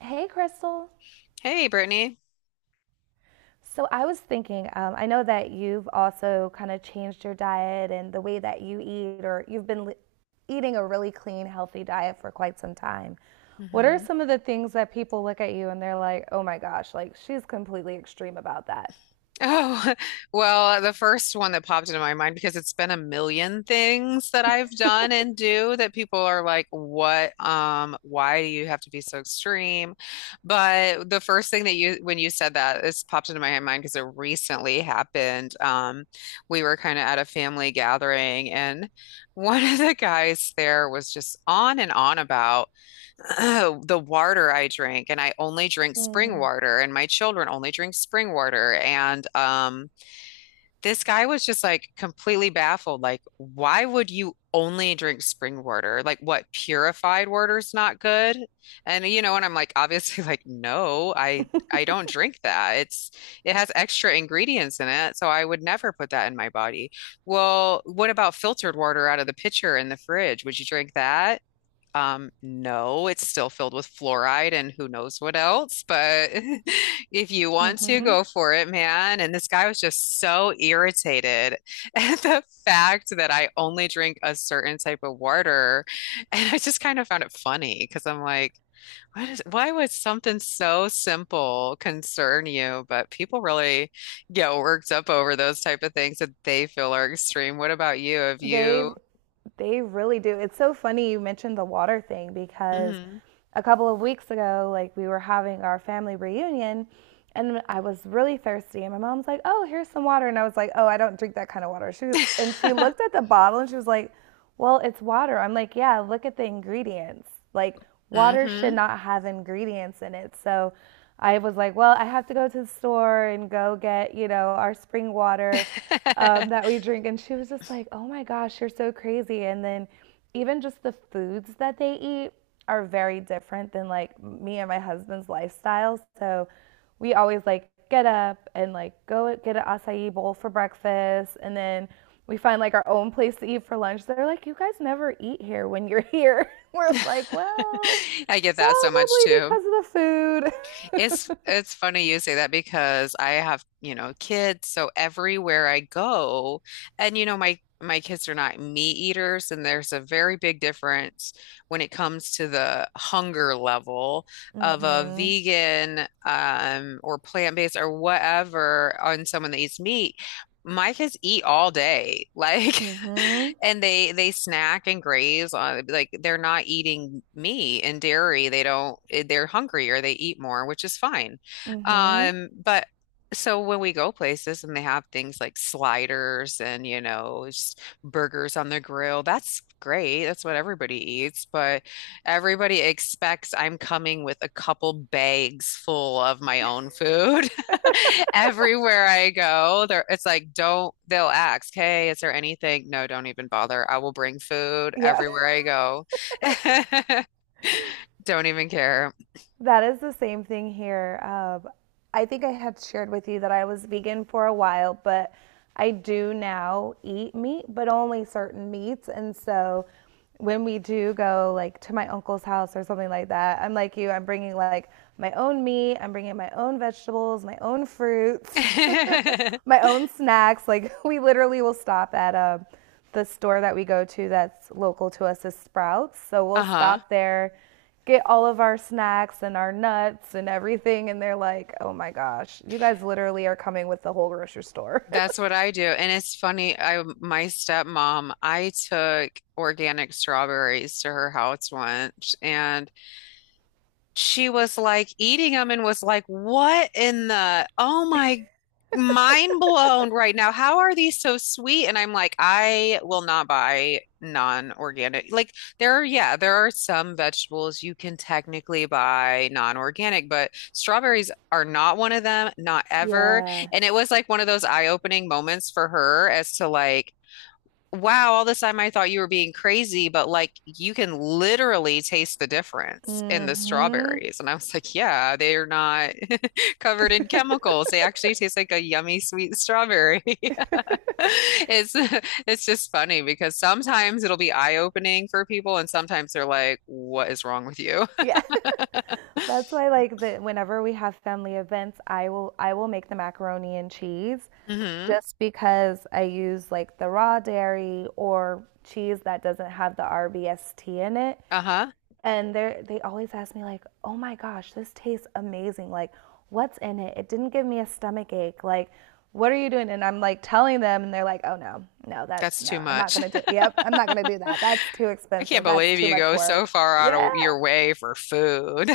Hey, Crystal. Hey, Brittany. So I was thinking, I know that you've also kind of changed your diet and the way that you eat, or eating a really clean, healthy diet for quite some time. What are hmm some of the things that people look at you and they're like, oh my gosh, like she's completely extreme about that? Oh, well, the first one that popped into my mind because it's been a million things that I've done and do that people are like, "What? Why do you have to be so extreme?" But the first thing that you when you said that, this popped into my mind because it recently happened. We were kind of at a family gathering, and one of the guys there was just on and on about. Oh, the water I drink, and I only drink spring Mm. water, and my children only drink spring water. And this guy was just like completely baffled. Like, why would you only drink spring water? Like, what, purified water's not good? And you know, and I'm like, obviously, like, no, I don't drink that. It has extra ingredients in it, so I would never put that in my body. Well, what about filtered water out of the pitcher in the fridge? Would you drink that? No, it's still filled with fluoride and who knows what else, but if you want to, Hmm. go for it, man. And this guy was just so irritated at the fact that I only drink a certain type of water. And I just kind of found it funny because I'm like, why would something so simple concern you? But people really get worked up over those type of things that they feel are extreme. What about you? Have you? They they really do. It's so funny you mentioned the water thing because hmm a couple of weeks ago, like we were having our family reunion and I was really thirsty and my mom's like, "Oh, here's some water." And I was like, "Oh, I don't drink that kind of water." She looked at the bottle and she was like, well, it's water. I'm like, yeah, look at the ingredients. Like, water should hmm not have ingredients in it. So I was like, well, I have to go to the store and go get our spring water that we drink. And she was just like, oh my gosh, you're so crazy. And then even just the foods that they eat are very different than like me and my husband's lifestyle. So we always like get up and like go get an acai bowl for breakfast and then we find like our own place to eat for lunch. They're like, you guys never eat here when you're here. We're like, well, I get that so much probably too. because of the food. It's funny you say that because I have, you know, kids, so everywhere I go, and you know, my kids are not meat eaters, and there's a very big difference when it comes to the hunger level of a mm-hmm. vegan or plant-based or whatever on someone that eats meat. My kids eat all day. Like Mm-hmm. and they snack and graze on, like they're not eating meat and dairy. They don't they're hungry or they eat more, which is fine. Mm-hmm. But so when we go places and they have things like sliders and you know just burgers on the grill, that's great. That's what everybody eats, but everybody expects I'm coming with a couple bags full of my own food. Everywhere I go, there it's like don't, they'll ask, "Hey, is there anything?" No, don't even bother. I will bring food Yeah. everywhere I go. Don't even care. That is the same thing here. I think I had shared with you that I was vegan for a while, but I do now eat meat, but only certain meats. And so when we do go like to my uncle's house or something like that, I'm like you, I'm bringing like my own meat, I'm bringing my own vegetables, my own fruits, my own snacks. Like we literally will stop at the store that we go to that's local to us is Sprouts. So we'll Uh-huh. stop there, get all of our snacks and our nuts and everything. And they're like, oh my gosh, you guys literally are coming with the whole grocery store. That's what I do. And it's funny, I my stepmom, I took organic strawberries to her house once and she was like eating them and was like, what in the, oh my, mind blown right now. How are these so sweet? And I'm like, I will not buy non-organic. Like there are, yeah, there are some vegetables you can technically buy non-organic, but strawberries are not one of them, not ever. yeah. And it was like one of those eye-opening moments for her as to like, wow, all this time I thought you were being crazy, but like you can literally taste the difference in the Mm-hmm. strawberries. And I was like, yeah, they're not covered in chemicals. They actually taste like a yummy sweet strawberry. It's it's just funny because sometimes it'll be eye-opening for people and sometimes they're like, what is wrong with you? Yeah. That's why like the whenever we have family events, I will make the macaroni and cheese hmm just because I use like the raw dairy or cheese that doesn't have the RBST in it. Uh-huh. And they always ask me like, "Oh my gosh, this tastes amazing. Like, what's in it? It didn't give me a stomach ache. Like, what are you doing?" And I'm like telling them and they're like, "Oh no. No, that's That's too no. I'm not much. going to do it. Yep, I'm not going to do that. That's too I expensive. can't That's believe too you much go so work." far out Yeah. of your way for food.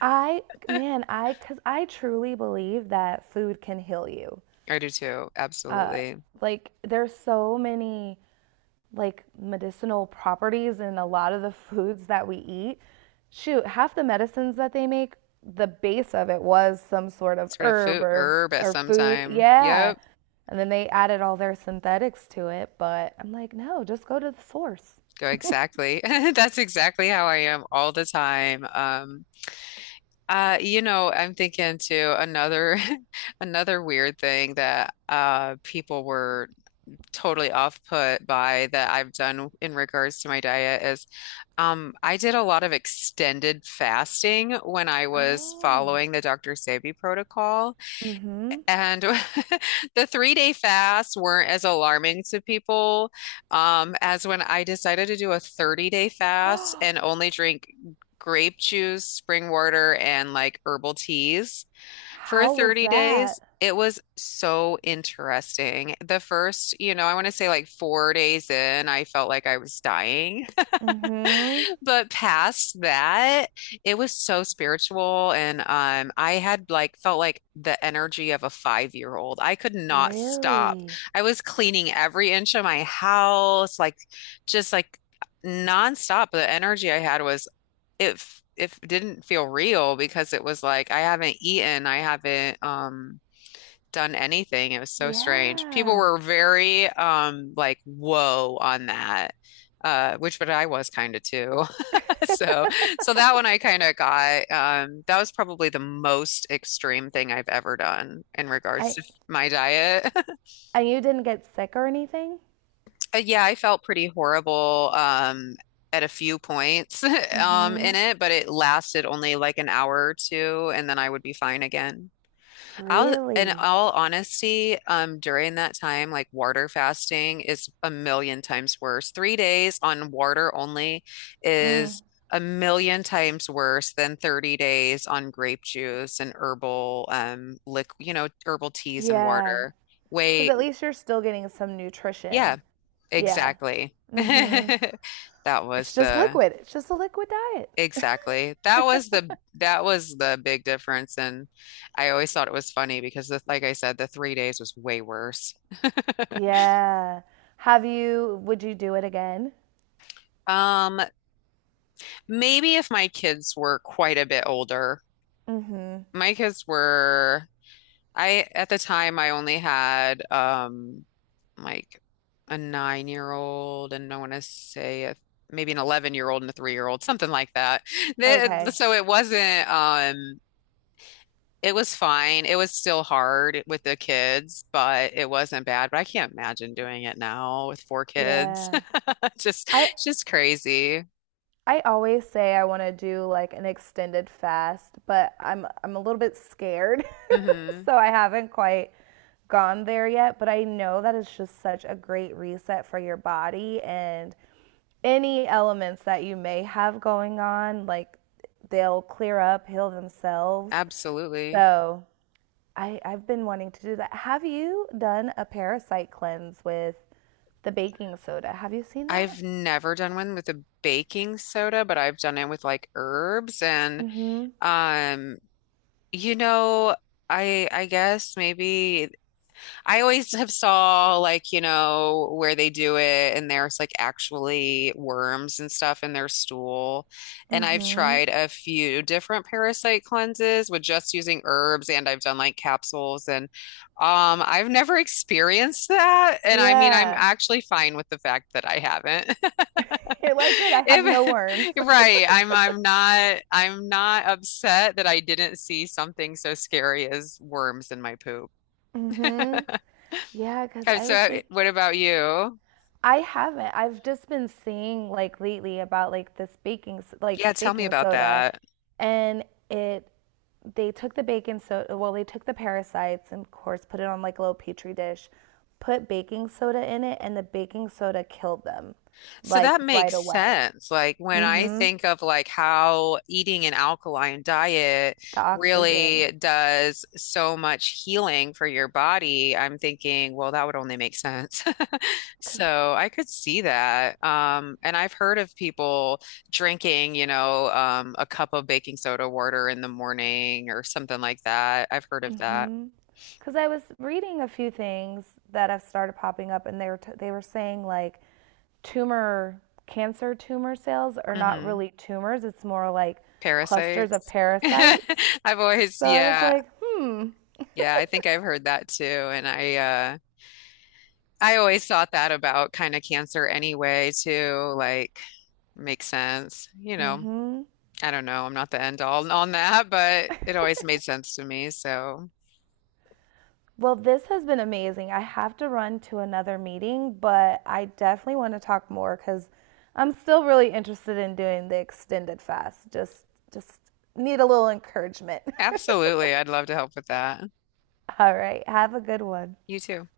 I man, I cuz I truly believe that food can heal you. I do too. Absolutely. Like, there's so many like medicinal properties in a lot of the foods that we eat. Shoot, half the medicines that they make, the base of it was some sort of Sort of herb food or herb at or some food. time. Yeah. Yep. And then they added all their synthetics to it, but I'm like, no, just go to the source. Go exactly. That's exactly how I am all the time. You know, I'm thinking too, another another weird thing that people were totally off put by that I've done in regards to my diet is I did a lot of extended fasting when I was Oh. following the Dr. Sebi protocol. Mm-hmm. And the 3 day fasts weren't as alarming to people, as when I decided to do a 30-day fast and only drink grape juice, spring water, and like herbal teas for How was 30 days. that? It was so interesting. The first, you know, I want to say like 4 days in, I felt like I was dying. Mm-hmm. But past that, it was so spiritual and I had like felt like the energy of a 5-year-old. I could not stop. Really? I was cleaning every inch of my house, like just like nonstop. The energy I had was, if didn't feel real because it was like I haven't eaten, I haven't done anything. It was so strange. People Yeah. were very like whoa on that. Which But I was kind of too. So, so that one I kind of got. That was probably the most extreme thing I've ever done in regards I to my diet. and you didn't get sick or anything? Yeah, I felt pretty horrible, at a few points, in Mm-hmm. it, but it lasted only like an hour or two, and then I would be fine again. In Really? all honesty, during that time, like water fasting is a million times worse. 3 days on water only is a million times worse than 30 days on grape juice and herbal, liq you know, herbal teas and Yeah. water. Because Way, at least you're still getting some yeah, nutrition. Yeah. exactly. Mm-hmm. That was It's just the liquid. It's just a liquid diet. Exactly. That was the big difference. And I always thought it was funny because like I said, the 3 days was way worse. Yeah. Have you, would you do it again? Um, Maybe if my kids were quite a bit older. Mm-hmm. My kids were I, at the time, I only had like a 9-year-old old, and I want to say a, maybe an 11-year-old and a 3-year-old old, something like that. Okay. It wasn't it was fine. It was still hard with the kids, but it wasn't bad. But I can't imagine doing it now with four kids. Yeah. Just, I just crazy. I always say I want to do like an extended fast, but I'm a little bit scared. hmm So I haven't quite gone there yet, but I know that it's just such a great reset for your body and any elements that you may have going on, like they'll clear up, heal themselves. Absolutely. So I've been wanting to do that. Have you done a parasite cleanse with the baking soda? Have you seen that? I've never done one with a baking soda, but I've done it with like herbs and Mm-hmm. um, you know, I guess maybe I always have saw, like, you know, where they do it and there's like actually worms and stuff in their stool. And I've Mm-hmm. tried a few different parasite cleanses with just using herbs and I've done like capsules and I've never experienced that. And I mean, I'm Yeah. actually fine with the fact that I haven't. You're like, good, I have no If, worms. right, I'm not upset that I didn't see something so scary as worms in my poop. Mm-hmm. Yeah, because I was think What about you? I haven't. I've just been seeing like lately about like like Yeah, tell me baking about soda that. and it They took the baking soda, well, they took the parasites and, of course, put it on like a little petri dish, put baking soda in it, and the baking soda killed them So like that right makes away. sense. Like when I Hmm. think of like how eating an alkaline diet The oxygen. really does so much healing for your body, I'm thinking, well, that would only make sense. Because So I could see that. And I've heard of people drinking, you know, a cup of baking soda water in the morning or something like that. I've heard of that. I was reading a few things that have started popping up, and they were saying like cancer tumor cells are not hmm really tumors, it's more like clusters of Parasites. parasites. I've always, So I was yeah, like, hmm. yeah, I think I've heard that too. I always thought that about kind of cancer anyway, too. Like, makes sense. You know, I don't know. I'm not the end all on that, but it always made sense to me. So, Well, this has been amazing. I have to run to another meeting, but I definitely want to talk more because I'm still really interested in doing the extended fast. Just need a little encouragement. absolutely, I'd love to help with that. All right, have a good one. You too.